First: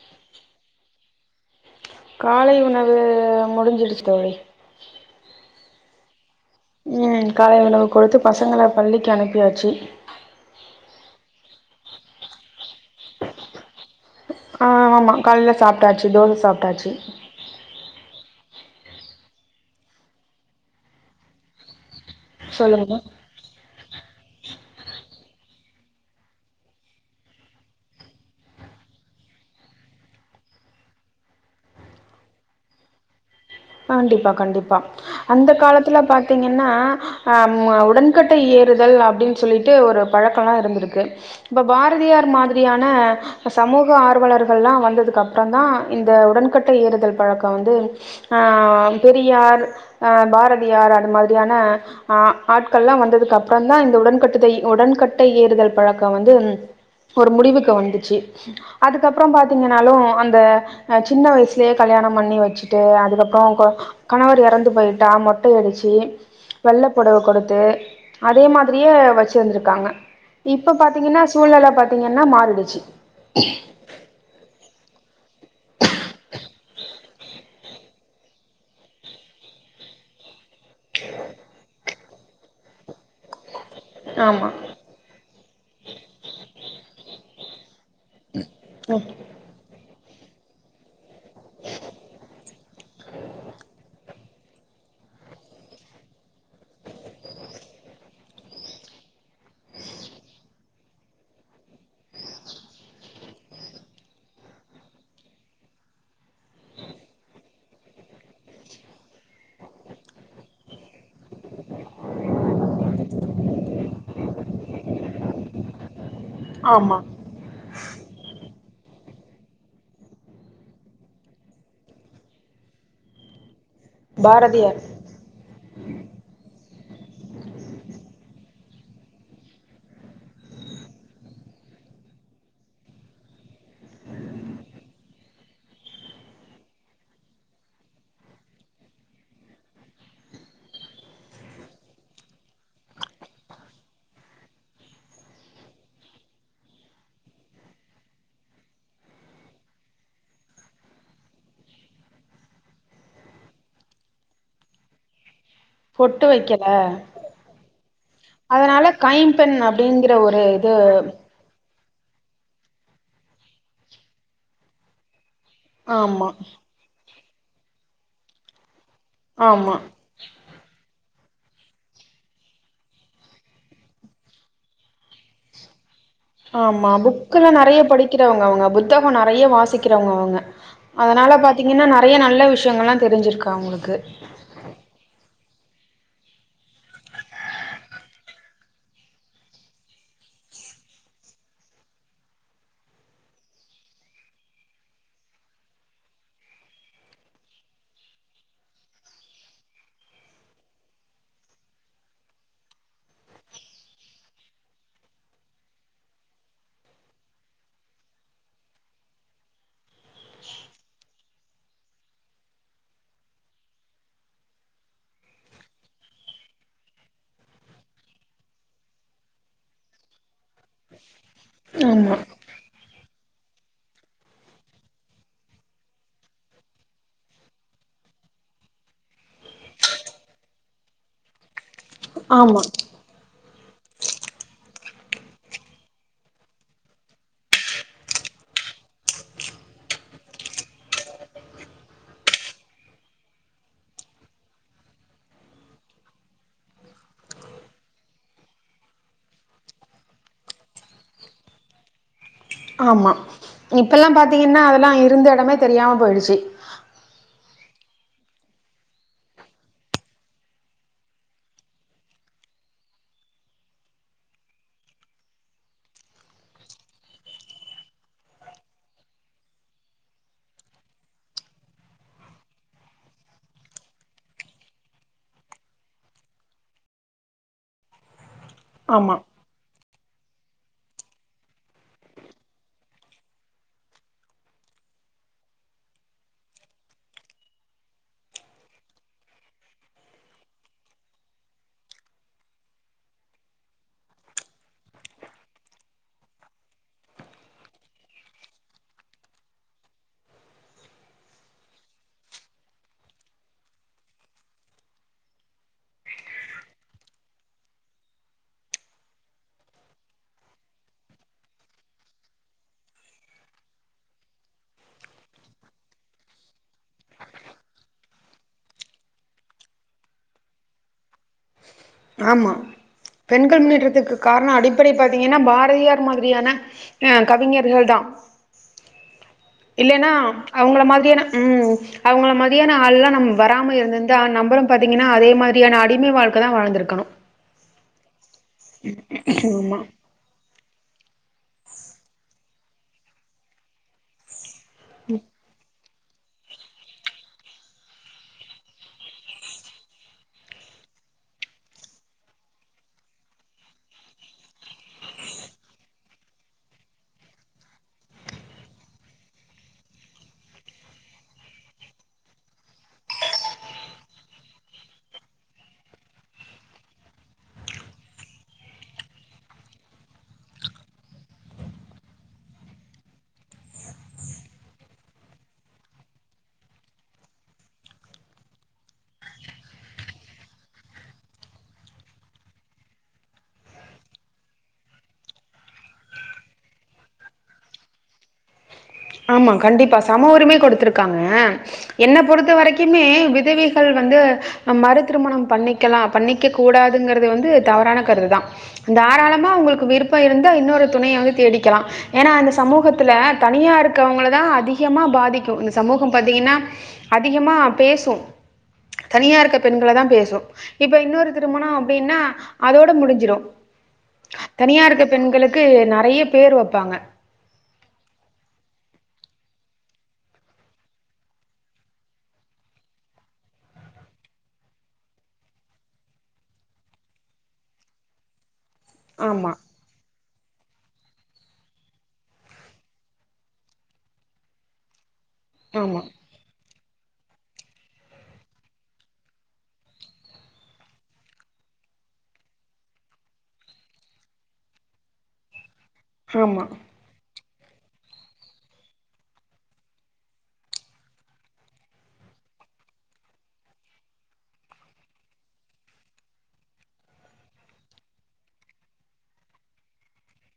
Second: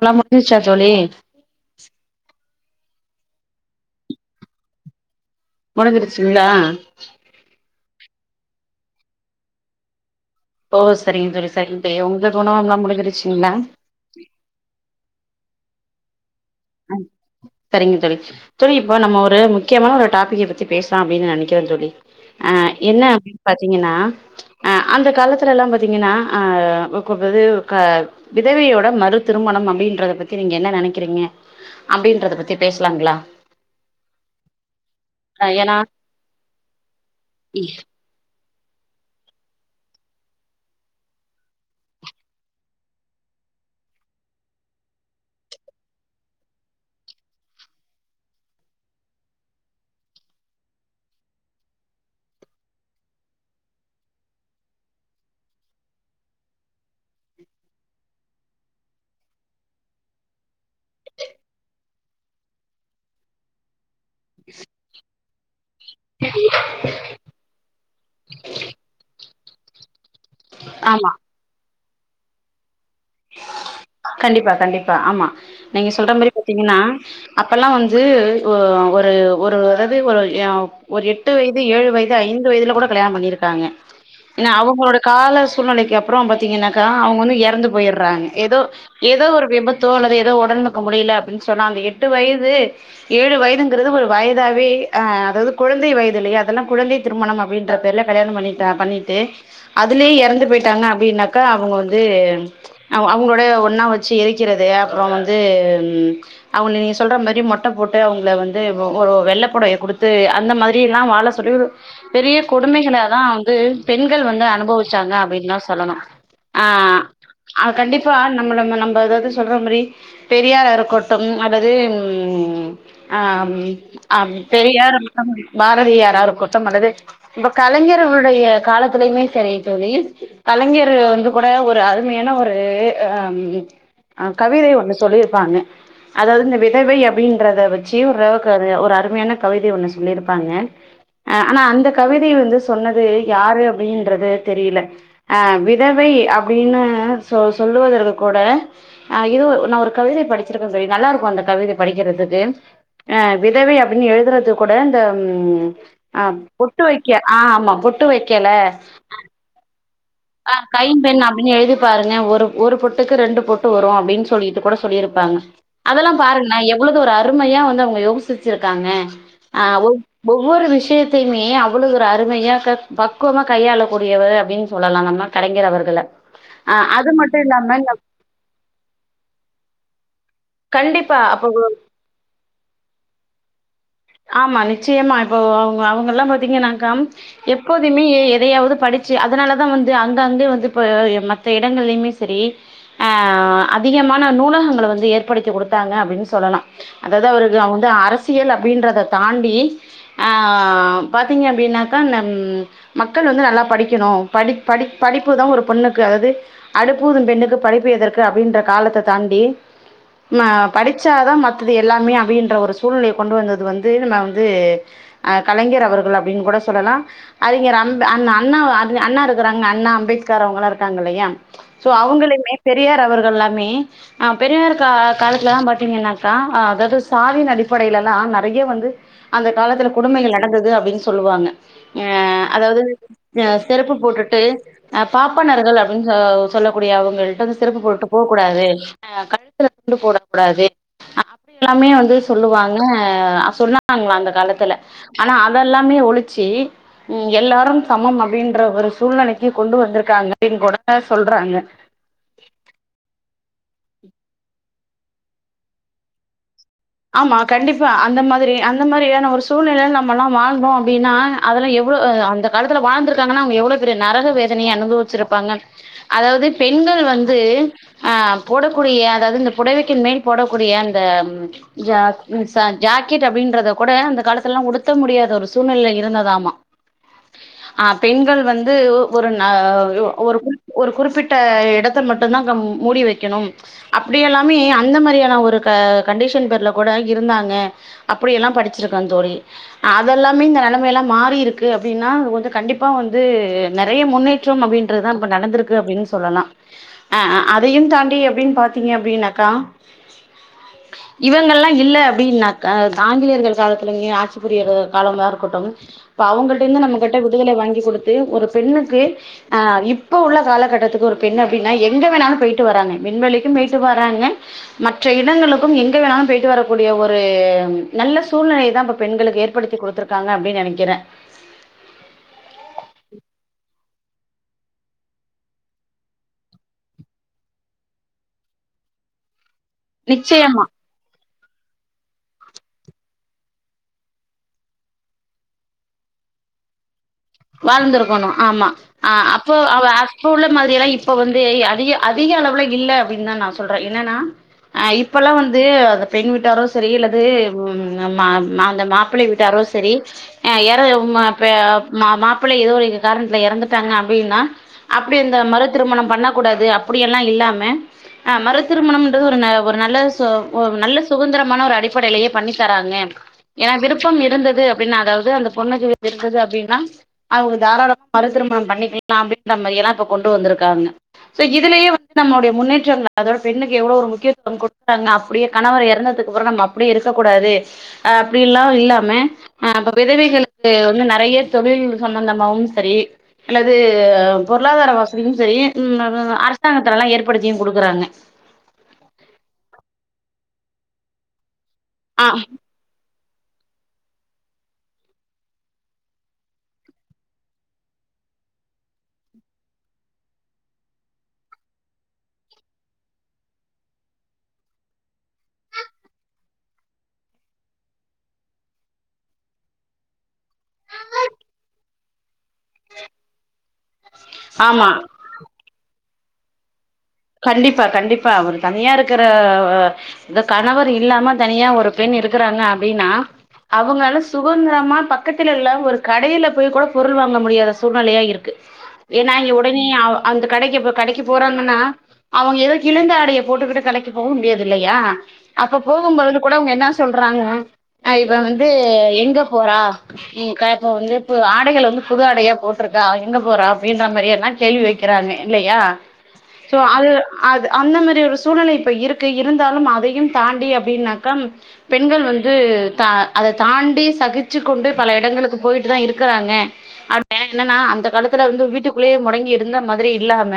எல்லா முடிஞ்சிருச்சா தோழி காலை உணவு முடிஞ்சிருச் தோழி முடிஞ்சிருச்சுங்ளா ம் காலை உணவு கொடுத்து பசங்கள பள்ளிக்கு அனுப்பியாச்சு ஓ சரிங்க தோழி சரிங்க தோழி ஒங்ளுக்கு உணவம்லா முடிஞ்சிருச்சிங்ளா ஆ ஆமா கால்ல சாப்ட்டாச்சு தோச சாப்ட்டாச்சு சரிங்க தோழி தோழி இப்ப நம்ம ஒரு முக்கியமான ஒரு டாபிக்க பத்தி பேசலா அப்டின் நெனக்கிறே தோழி அ சொல்லுங்க என்ன அப்டின் பாத்தீங்கன்னா ஆ அந்த காலத்துலலா பாத்தீங்கன்னா அ இப்ப இது க விதவையோட மறு திருமணம் அப்டின்றத பத்தி நீங்க என்ன நெனக்கிறீங்க அப்டின்றத பத்தி பேசலாங்ளா கண்டிப்பா கண்டிப்பா அந்த ஏன்னா காலத்துல பாத்தீங்கன்னா அம் உடன் கட்டை ஏறுதல் அப்டின் சொல்லிட்டு ஒரு பழக்கொல்லா இருந்துருக்கு ப்ப பாரதியார் மாதிரியான ப்ப சமூக ஆர்வலர்கள்லா வந்ததுக்கு அப்ற தா இந்த உடன் கட்டை ஏறுதல் பழக்கொ வந்து அ பெரியார் அ பாரதியார் அது மாரியான அ ஆட்கள்லா வந்ததுக்கு அப்றோ தா இந்த உடன்கட்டுதை உடன்கட்டை ஏறுதல் பழக்கொ வந்து ஒரு முடிவுக்கு வந்துச்சு அதுக்கப்றோ பாத்தீங்கனாலு அந்த சின்ன வயசுலே கல்யாணம் பண்ணி வச்சுட்டு அதுக்கப் கோக்கோ கணவர் எறந்து பொயிட்டா மொட்டை அடிச்சி வெள்ள பொடவ கொடுத்து அதே மாதிரியே வச் டூர்ந்துக்காங்க இப்ப ஆமா பாத்தீங்கன்னா சூழ்நெல பாத்தீங்கன்னா மாறிடிச்சு கண்டிப்பா கண்டிப்பா ஆம்மா நீங்க சொல்ற மாரி பாத்தீங்கன்னா அப்பல்லா வந்து ஒ ஒரு ஒரு அதாது ஒரு எ ஒரு எட் எட்டு வயது ஏழு வயது ஐந்து வயதுல கொட கல்யாணொ பண்ணிருக்காங்க ஆமா எனா அவங்களோட கால சூழ்நெலைக்கு அப்றோ பாத்தீங்கன்னாக்கா அவுங்க வந்து எறந்து பொயிர்க் றாங்க எதோ ம் ஏதோ ஒரு விபத்தோ அல்லது எதோ ஒடன்புக்கு முடில பின் சொன்னாங்க எட்டு வயது ஏழு வயதுங்கிறது ஒரு வயதாவே அ அதாது குழந்தை வயது இல்லயா அதெல்லா குழந்தை திருமணம் அப்டின்ற பேருல கல்யாணம் பண்ணிடா பண்ணிட்டு அதுலே எறந்து பொயிட்டாங்னா அப்டின்னாக்கா அவுங்க வந்து அவ் அவுங்ளோடயே ஒன்னா வச்சு எரிக்கிறது அப்றோ வந்து அவுங்க நீங்க சொல்ற மாரி மொட்ட போட்டு அவுங்குள வந்து ஒ ஒரு வெள்ள பொடவைய குடுத்து அந்த மாதிரி இல்லா வாழ தொறயூரூ பெரிய கொடுமைகள தா வந்து பெண்கள் வந்து அனுபவிச்சாங்க அப்டின்தா சொல்லணு அ ஆமா அ கண்டிப்பா நம்மள ம்ம நம்ப எதாவது சொல்ற மரி பெரியாரா இருக்கட்டும் அல்லது ம் அ அப் பாரதியார் பெரியாரு அம் பாரதியாரா இருக்கட்டும் அல்லது இப்ப கலைஞர்வுடைய காலத்திலயுமே சரி தோழி கலைஞரு வந்து கூட ஒரு அரு மையான ஒரு அம் அ கவிதை ஒண்ணு சொல்லிருப்பாங்க அதாவ்து இந்த விதவை அப்பிடின்றத வெச்சி ஓருளவுக்கு ஒரு அருமையான கவிதை ஒண்ணு சொல்லிருப்பாங்க அ அனா அந்த கவிதை வந்து சொன்னது யாரு அப்பிடின்றது தெரிய்ல அ விதவை அப்பிடின்னு சொ சொல்லுவதற்கு கூட அ இதோ ஒ நா ஒரு கவிதை படிச்சிருக்கே தோழி நல்லாருக்கு அந்த கவிதை படிக்கிறதுக்கு அ விதவை அப்பின் எழுதுறதுக் கொட இந்த ம் பொட்டு அ வைக்கல பொட்டு வக்க அ ஆம்மா பொட்டு வக்கல ப்பென்னப் டிங்கிற ஒரு அ இது கைம் பெண் அப் பின் எழுதிப் பாருங்க ஒரு ஒரு பொட்டுக்கு ரெண்டு பொட்டு வரு அப்டின் சொல்லிட்டுக் கொட சொல்லிருப்பாங்க அதலாம் ஆமா பாருங்கள எவ்வளது ஒரு அருமையா வந்து அவுங்க யோசிச்சிருக்காங்க அ ஆமா ஒவ் ஒவ்வொரு விஷயத்தையுமே அவ்வளவு ஒரு அருமையா க பக்குவமா கையாளக்கூடியவர் அப்டின் சொல்லலா நம்ம கலைஞர் அவர்கள ஆ ஆம்மா அது மட்டு புக்குல்லா இல்லாம நெறைய படிக்கிறவங்க அவுங்க புத்தக நெறைய வாசிக்கிறவுங்க அவுங்க கண்டிப்பா அதனால அப்போ பாத்தீங்கன்னா நறைய நல்ல விஷயங்கள்லா தெரிஞ்சிர்க்கு அவுங்குள்க்கு ஆம்மா நிச்சயமா இப்போ அவுங்க அவுங்கல்லா பார்த்தீங்கன்னாக்க எப்போதுமே எ எதயாவது படிச்சு அதனாலதா வந்து அங்க அங்கெ வந்து ப்ப மத்த இடங்கள்லயுமே செரி அ அதிகமான நூலகங்களை வந்து ஏற் படித்தி குடுத்தாங்க அப்பிடின்னு சொல்லலா அதாவது அவருக்கு அவ வந்து அரசியல் அப்பிடின்றத தாண்டி ஆ பாத்தீங்க அப்பிடின்னாக்கா நம் மக்கள் வந்து நல்லா படிக்கணு படிப் படிப் படிப்பு தா ஒரு பொண்ணுக்கு அதாவது அடுப்பூதும் பெண்ணுக்கு படிப்பு எதற்கு அப்பிடின்ற காலத்த தாண்டி ம்ம படிச்சாதா மத்தது எல்லாமே அப்பிடின்ற ஒரு சூழ்நிலைய கொண்டு வந்தது வந்து நம்ம வந்து அ கலைஞர் அவர்கள் அப்பிடின்னு கூட சொல்லலா அறிஞர் அண் அந்த அண்ணா அ அண்ணா இருக்குறாங்க அண்ணா அம்பேத்கர் அவங்கள்ல்லா இருக்காங்க இல்லையா சோ ஆமா அவங்களயுமே பெரியார் அவர்கள் எல்லாமே அ பெரியார் கா லத்துலல்லா பாத்தீங்கன்னாக்கா அ அதாவது சாதியின் அடிப்படையில எல்லா நெறைய வந்து அந்த காலத்துல கொடுமைகள் நடந்தது அப்பிடின்னு சொல்லுவாங்க அ ஆமா அதாவது எ செருப்பு போட்டுட்டு அ பாப்பனர்கள் அப்பிடின்னு சொ சொல்லக்கூடிய அவங்கள்ட்ட வந்து செருப்பு போட்டுட்டு போ கூடாது ஆ கழுத்துல துண்டு போடக் கூடாது அப்பிடி எல்லாமே வந்து சொல்லுவாங்க அ சொன்னாங்களா அந்த காலத்துல ஆனா அதெல்லாமே ஒழிச்சு ம் எல்லாரும் சமம் அப்டின்ற ஒரு சூழ்நிலைக்கு கொண்டு வந்திருக்காங்க அப்டின்னு கூட சொல்றாங்க ஆமா இப்பல்லா பாத்தீங்கன்னா அதெல்லா இருந்த எடமே தெரியாம போயிடுச்சி ஆமா கண்டிப்பா அந்த மாதிரி அந்த மாரியான ஒரு சூழ்நிலைல நம்மெல்லா வாழ்ந்தோ அப்பிடின்னா அதெல்லா எவ்ளோ அ அந்த காலத்துல வாழ்ந்திருக்காங்கன்னா அவங்க எவ்ளோ பெரிய நரக வேதனய அனுபவிச்சிருப்பாங்க அதாவது பெண்கள் வந்து அ போடக்கூடிய அதாவது இந்த புடவைக்கே மேல் போடக்கூடிய அந்த ஜ ம் ச ஜாக்கெட் அப்டின்றத கூட அந்த காலத்துலல்லா உடுத்த முடியாத ஒரு சூழ்நிலை இருந்ததாமா ஆ பெண்கள் வந்து ஆமா ஒரு ஆ ஒ ஒரு கு ஒரு குறிப்பிட்ட இடத்த மட்டுதா கம் மூடி வெக்கணு அப்டி எல்லாமே அந்த மாரியான ஒரு க கண்டிஷன் ப ல கூட இருந்தாங்க அப்டிய எல்லா படிச்சிருக்க தோழி அதெல்லாமே இந்த நெலைமையெல்லா மாறி இருக்கு அப்டின்னா அது வந்து கண்டிப்பா வந்து நெறைய முன்னே ற்றம் அப்டின்றதுதா இப்ப நடந்திருக்கு அப்டின்னு சொல்லலா ஆ அ அதையு தாண்டி எப்டின்னு பாத்தீங்க அப்டின்னாக்கா இவங்கல்லா இல்ல அப்டின்னாக்கா அத் ஆங்கிலேயர்கள் காலத்துலயே ஆட்சி புரியற காலமா இருக்கட்டும் இப்ப அவங்கள் கிட்ட இருந்து நம்ம கிட்ட விடுதலை வாங்கி கொடுத்து ஒரு பெண்ணுக்கு ஆ இப்ப உள்ள காலகட்டத்துக்கு ஒரு பெண் அப்டின்னா எங்க வேணாலு போயிட்டு வராங்க விண்வெளிக்கும் போயிட்டு வராங்க மற்ற இடங்களுக்கும் எங் கே எங்க வேணுனாலும் போயிட்டு வரக்கூடிய ஒரு நல்ல சூழ்நிலையை தா இப்ப பெண்களுக்கு ஏற்படுத்தி குடுத்தருக்காங்க அப்டின்னு நெனைக்கிறே ஆமா பெண்கள் முன்னேற்றத்துக்கு காரணோ அடிப்படை பாத்தீங்கன்னா பாரதியார் மாதிரியான அ கவிஞர்கள் தா இல்லைன்னா நிச்சயமா அவங்கள மாரியான ம் அவங்கள மாதிரியான ஆள்லா நம் வராம இருந்திருந்தா நம்மளு பாத்தீங்கன்னா அதே மாரியான அடிமை வாழ்க்கை தா வாழ்து இருப் க்கணு வாழ்ந்திருக்கணு ஆமா ஆ அப்போ ஆமா அவ ஆ ப்ப உள்ள மாதிரிய எல்லா இப்ப வந்து அதிக அதிக அளவுல இல்ல அப்டின்னுதா நா சொல்றே என்னன்னா அ இப்பல்லா வந்து அத பெண் வீட்டாரு செரி அல்லது ம் மா ம அந்த மாப்பிள்ளை வீட்டாரு செரி அ யறு உம்மா பேஅப் மா மாப்பிள்ளை ஏதோ ஒரி இகு காரண்த்துல யறந்துட்டாங்க அப்டின்னா அப்டி இந்த மறு திருமணம் பண்ண கூடாது அப்படியல்லா இல்லாம ஆ மறு திருமணம்ன்றது ஒருன ஒரு நல்ல ஸோ வோ நல்ல சுதந்திரமான ஒரு அடிப்படலயே பண்ணி தராங்க ஏன்னா விருப்பம் இருந்தது அப்டின்னா அதாவ்து அந்த பொண்ணுக்கு பி இருக்குது அப்டின் நா அவங்க தாராள மறு திருமணம் பண்ணி க்லா அப்படின்ன மாதி எல்லாம் இப்ப கொண்டு வந்துருக்காங்க சோ இதுலயே வந்து நம்மோடைய முன்னேற்றங்கள் அதோட பெண்ணுக்கு எவ்ளோ ஒரு முக்கியத்துவம் குடுத்தாங்கப் அப்படியே கணவர் இறந்ததுக்கு அப்ற நம் அப்படி இருக்கக்க கூடாதே ஆ அப்டில்லா இல்லாம ஆ அப்ப விதவைகளுக்கு வந்து நறைய தொழில் சம்பந்தமாவும் சரி அல்லது பொருளாதார வசதியும் சரி ம் நனன அரசாங்கத்துலல்லா ஏற்படுத்தியு குடுக்கறாங்க ஆமா கண்டிப்பா சம உரிமை கொடுத்திருக்காங்க என்ன ஆ பொறுத்த வரைக் திமாமி விதவிஹள் வந்து நம் மறு திருமணம் பண்ணிக்கலா பண்ணிக்க கூடாதுங்கறது வந்து தவறான கருது தா தாராளமா உங்கள்க்கு விருப்ப இருந்தா இன்னொரு துணைய வந்து தேடிக்கலா ஏனா அந்த சமூகத்துல தனியாரு க்கவங்கள தா அதிகமா பாதிக்கு இந்த சமூகம் பாத்தீங்கின்னா அதிகமா பேசு தனியா இருக்க பெண்கள தா பேசு இப்ப இன்னொரு திருமணோ அப்டின்னா அதோட முடிஞ்சிரு தனியா ஆமா இருக்க பெண்களுக்கு நறைய பேர் வப்பாங்க கண்டிப்பா கண்டிப்பா அவரு தனியா இருக்கற இந்த கணவர் இல்லாம தனியா ஒரு பெண் இருக்கறாங்க அப்டின்னா அவங்கால சுகந்திரமா பக்கத்துல இல்லா ஒரு கடைய்ல போய் கூட பொருள் வாங்க முடியாத சூழ்நிலையா இருக்கு ஏன்னா ஆமா, இவ் உடனே அவ் அந்த கடைக்கிப்பு கடைக்கி போறாங்கன்னா அவங் எதோ கிழிந்த ஆடைய போட்டுக்கிட்டு கடைக்கி போக முடியாது இல்லையா அப்ப ஆமா, போகும் பொழுது கூட அவ்ங் என்னாஸ் சொல்றாங்னா அ இவ வந்து எங்க போறா உம் க பு வந்து பு ஆடைகள வந்து புது ஆடையா போட்ருக்கா அவ எங்க போறா அப்படின்ற மாரியே நன் கேள்வி வைக்கிறாங்க இல்லையா ஹாமா சோ அது அது அந்த மேரி ஒரு சூழ்நில இப்ப இருக்கு இருந்தாலும் அதையும் தாண்டி அப்டினாக்கம் பெண்கள் வந்து தா அத தாண்டி சகிச்சு கொண்டு பல இடங்களுக்கு போய்ட்டுதா இருக்கறாங்க [inaudible] என்னன்னா அந்த காலத்துல வந்து வீட்டுக்குள்ளே மொடங்கி இருந்த மதிரி இல்லாம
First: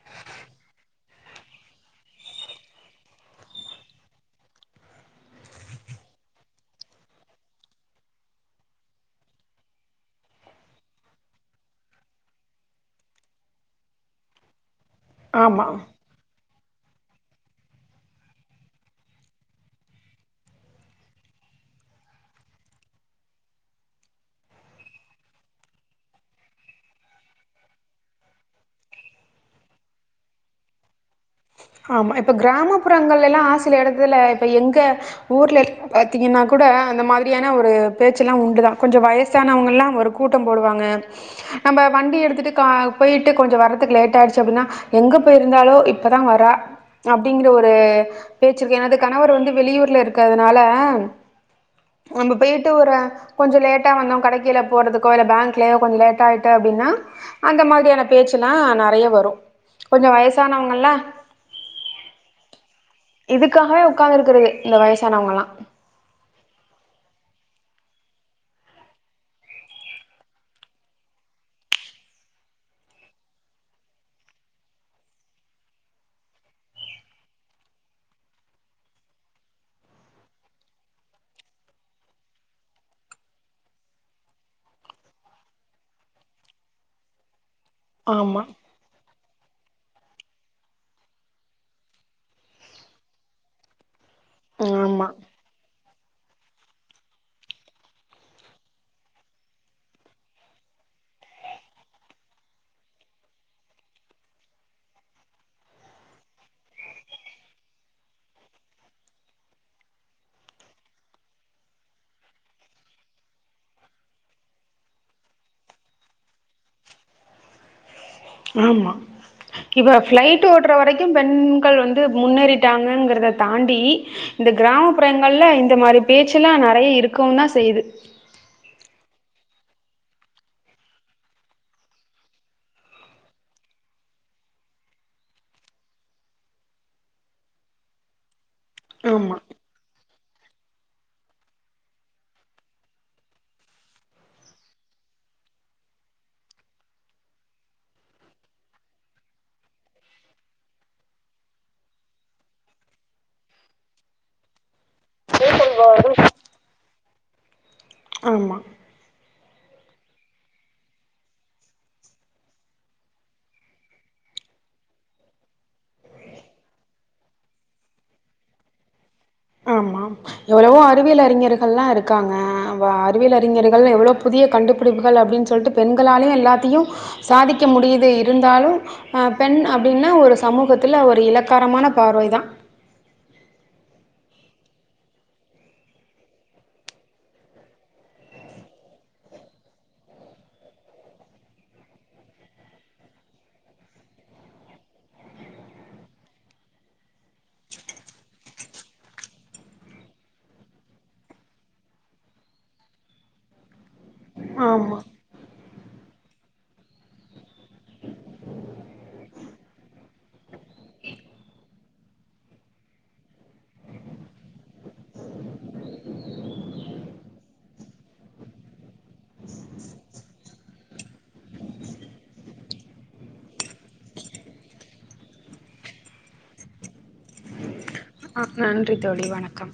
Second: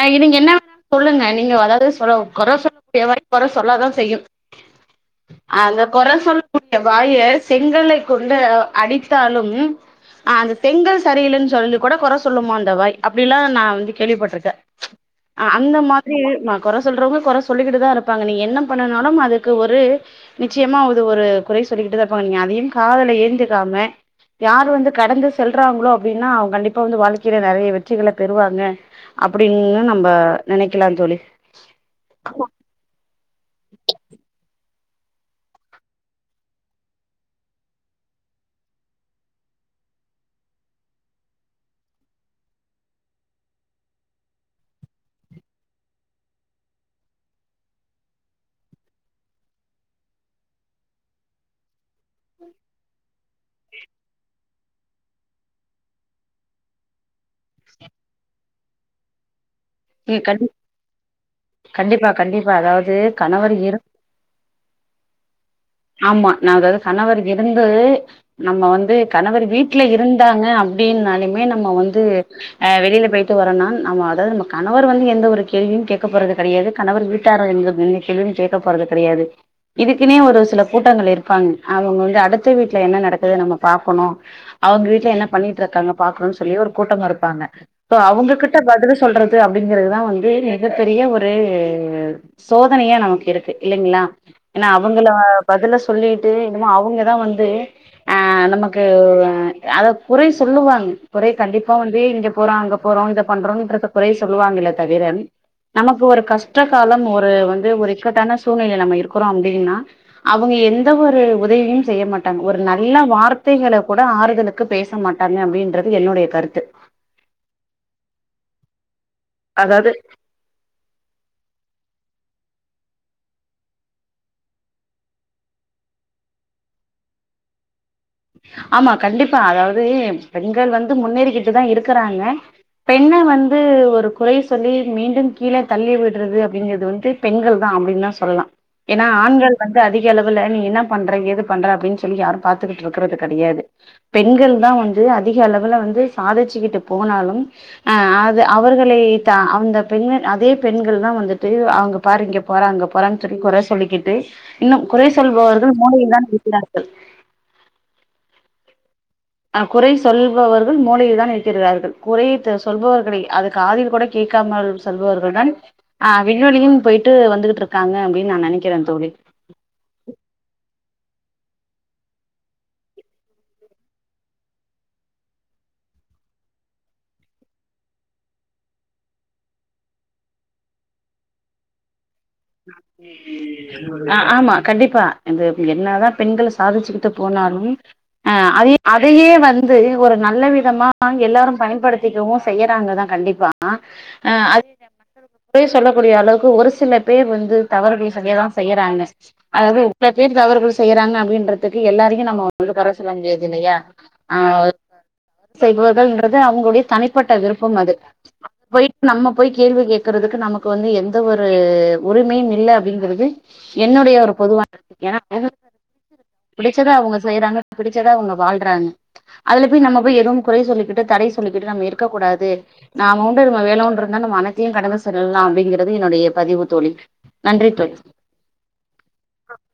அ இவிங் என்னா வேணாலு சொல்லுங்க நீங்க அதாவ்து சொல்லவு கொற சொல் தேவாய் கொற சொல்லாதா செய்யு அந்த கொற சொல் [inaudible] வாய செங்கல்லை கொண்டு அடித்தாலும் ஆ அந்த செங்கல் சரியில்லன் சொல்து கூட கொற சொல்லுமா அந்த வாய் அப்டிலா நா வந்து கேள்விபட்ருக்கே ஆ ஆமா. அந்த மாத்ரி நா கொற சொல்றவங்க கொற சொல்லிக்கிட்டுதா இருப்பாங்க நீங்க என்ன பண்ணனாலும் அதுக்கு ஒரு நிச்சயமா விது ஒரு குறை சொல்லிகிட்டுதா இருப்பாங் நீங் அதையும் காதுல ஏந்திக்காம யார் வந்து கடந்து செல்றாங்ளோ அப்டின்னா அவ் கண்டிப்பா வந்து வாழ்க்கைல நெறய வெற்றிகள பெறுவாங்க அப்டின்னு நம்ப நெனைக்கலா தோழி ஆமா இப்ப க்ராமப்புறங்கலல்லா சில இடத்துல இப்ப எங்க ஊர்லட் பாத்தீங்கின்னா கூட அந்த மாதிரியான ஒரு பேச்சுல்லா உண்டுதா கொஞ்சோ வயசானவங்கல்லா வரு கூ கூட்டம் போடுவாங்க நம்ப வண்டி எடுத்துட்டு கா போய்ட்டு கொஞ்சோ வர்ரதுக் லேட் ஆயிடுச்சு அப்டின்னா எங்க போய்ருந்தாலோ இப்பதா வரா அப்படிங்குற ஒரு பேச்சிருக்கே ஏனா அது கணவர் வந்து வெளியூர்ல இருக்கதுனாலம் நம்ம பேய்ட்டு ஒர கொஞ்சோ லேட்டா வந்தோ கடைக்கில போறதுக்கோ இல்ல பேங்க்லயோ கொஞ்சு லேட்டாய்ட்டு அப்டினா அந்த மாதிரியான பேச்சுலா நறைய வரு கொஞ்சோ ம் கண் வய்சானவுங்கலா கண்டிப்பா கண்டிப்பா அதாவது கணவர் இரு இதுக்காகவே உக்காந்து இருக்குறது இந்த வயசானவுங்கலா ஆமா நா அதாவ்து கணவர் இருந்து நம்ம வந்து கணவர் வீட்ல இருந்தாங்க அப்டினாலுமே நம்ம வந்து அ வெளில போய்ட்டு வரோனா நம்ம அத நம்ம கணவர் வந்து எந்த ஒரு கேள்வியு கேக்க போறது கெடையாது கணவர் வீட்டாரு எந்த கேள்வி கேள்வியு கேக்க போறது கெடையாது இதுக்குனே ஒரு சில கூட்டங்கள் இருப்பாங்க அவுங்க வந்து அடுத்த வீட்ல என்ன நடக்குது நம்ம பாக்கணு அவுங்க வீட்ல என்ன பண்ணிட்ருக்காங்க பாக்கணுன் சொல்லி ஒரு கூட்டம் இருப்பாங்க சோ ஆமா அவுங்ககிட்ட பதில சொல்ற து அப்டிங்கறதுதா வந்து மிகப்பெரிய ஒரு சோதனையா நமக்கு இருக்கு இல்லைங்ளா எனா ஆமா அவுங்கள பதில சொல்லிட்டு என்னமோ அவுங்கதா வந்து அ நமக்கு அத குறை சொல்லுவாங்க குறை கண்டிப்பா வந்து இங்க போறோ அங்க போறோ இத பண்றோன்றத குறை சொல்லுவாங்களே தவிர நமக்கு ஒரு கஷ்டகாலம் ஒரு வந்து ஒரு இக்கட்டான சூழ்நிலை நம்ம இருக்குறோ அப்டினா அவுங்க எந்த ஒரு உதவியு செய்ய மாட்டாங்க ஒரு நல்ல வார்த்தைகள கூட ஆறுதலுக் கு பேச மாட்டங்க அப்டின்றது என்னுடைய கருத்து ஆமா அதாவது இப்ப ஃப்ளை டு ஓட்ற வரைக்கு பெண்கள் வந்து முன்னேறிட்டாங்கங்கிறத தாண்டி இந்த கிராமப்புறங்கள்ல இந்த மாரி பேச்சுலா நெறைய இருக்கவுந்தா செய்து ஆமா கண்டிப்பா அதாவது பெண்கள் வந்து முன்னேறிகிட்டுதா இருக்குறாங்க பெண்ண வந்து ஒரு குறை சொல்லி மீண்டும் கீழ தள்ளி விட்றது அப்டிங்கிறது வந்து பெண்கள்தா அப்டின்தா சொல்லா ஏனா ஆமா ஆண்கள் வந்து அதிக அளவுல நீ என்ன பண்ற ஏது பண்ற அப்டின் சொல்லி யாரு பாத்துகிட் ருக்கிறது கெடையாது பெண்கள்தா வந்து அதிக அளவுல வந்து சாதிச்சுக்கிட்டு போனாலும் அ அது அவர்களேதா அந்த பெண்கள் அதே பெண்கள் தா வந்துட்டு அங்க பாரு இங்க போறா அங்க போறா சொல்லி கொற சொல்லிகிட்டு இன்னு குறை சொல்பவர்கள் மூலையில்தான் இருக்கிறார்கள் ஆமா அ குறை சொல்பவர்கள் மூளையில்தான் இருக்கிறார்கள் குறை த சொல்பவர்களை அது காதில் கூட கேக்காமல் சொல்பவள்தான் அ விண்வெளியும் போய்ட்டு வந்துகிட்ருக்காங்க அப்டின் நா நெனைக்கிறேன் தோழி ஆமா எவுளவோ அறிவியல் அறிஞர்கள்லா இருக்காங்க அவா அறிவியல் அறிஞர்கள்னு எவுளோ புதிய கண்டுபிடிப்புகள் அப்டின் சொல்ட்டு பெண்களாலயு எல்லாத்தியு சாதிக்க முடியது இருந்தாலு அ பெண் அப்டினா ஒரு சமூகத்துல ஒரு இலக்காரமான பார்வைதா அப்டி ஆ ஆமா கண்டிப்பா இது என்னாதா பெண்கள் சாதிச்சுக்கிட்டு போனாலு ஆ அத அதையே வந்து ஒரு நல்ல விதமா எல்லாரு பயன்படுத்திக்கவு செய்யறாங்கதா கண்டிப் பா அது இந்த மக்களுக்கு குறை சொல்லக்கூடிய அளவுக்கு ஒரு சில பேர் வந்து தவறுகள் செய்யதா செய்யுறாங்க அதாவ்து சில பேர் தவறுகள் செய்யுறாங்க அப்டின்றதுக்கு எல்லாரையு நம்ம வந்து கொற சொல்ல முடியாது இல்லையா ஆ இவ்வாறு ஆமா தவறு செய்பவர்கள்ன்றது அவுங்களுடைய தனிப்பட்ட விருப்பம் அது போய்ட்டு நம்ம போய் கேள்வி கேக்குறதுக்கு நமக்கு வந்து எந்த ஒரு உரிமையும் இல்ல அப்டிங்கிறது என்னுடைய ஒரு பொதுவான கருத்து ஏனா ம் ம் பிடிச்சத அவுங்க செய்றாங்க பிடிச்சத அவுங்க வாழ்றாங்க அதுல பொய் நம்ம போய் எதுவும் குறை சொல்லிக்கிட்டு தடை சொல்லிக்கிட்டு நம்ம இருக்கக் கூடாது நாம உண்டு நம வேலை ஒன் இருந்தா நம் மனத்தையும் கடந்து செல்லலா அப்டிங்கிறது என்னொடைய பதிவு தோழி நன்றி தோய் அ நன்றி தோழி வணக்கம்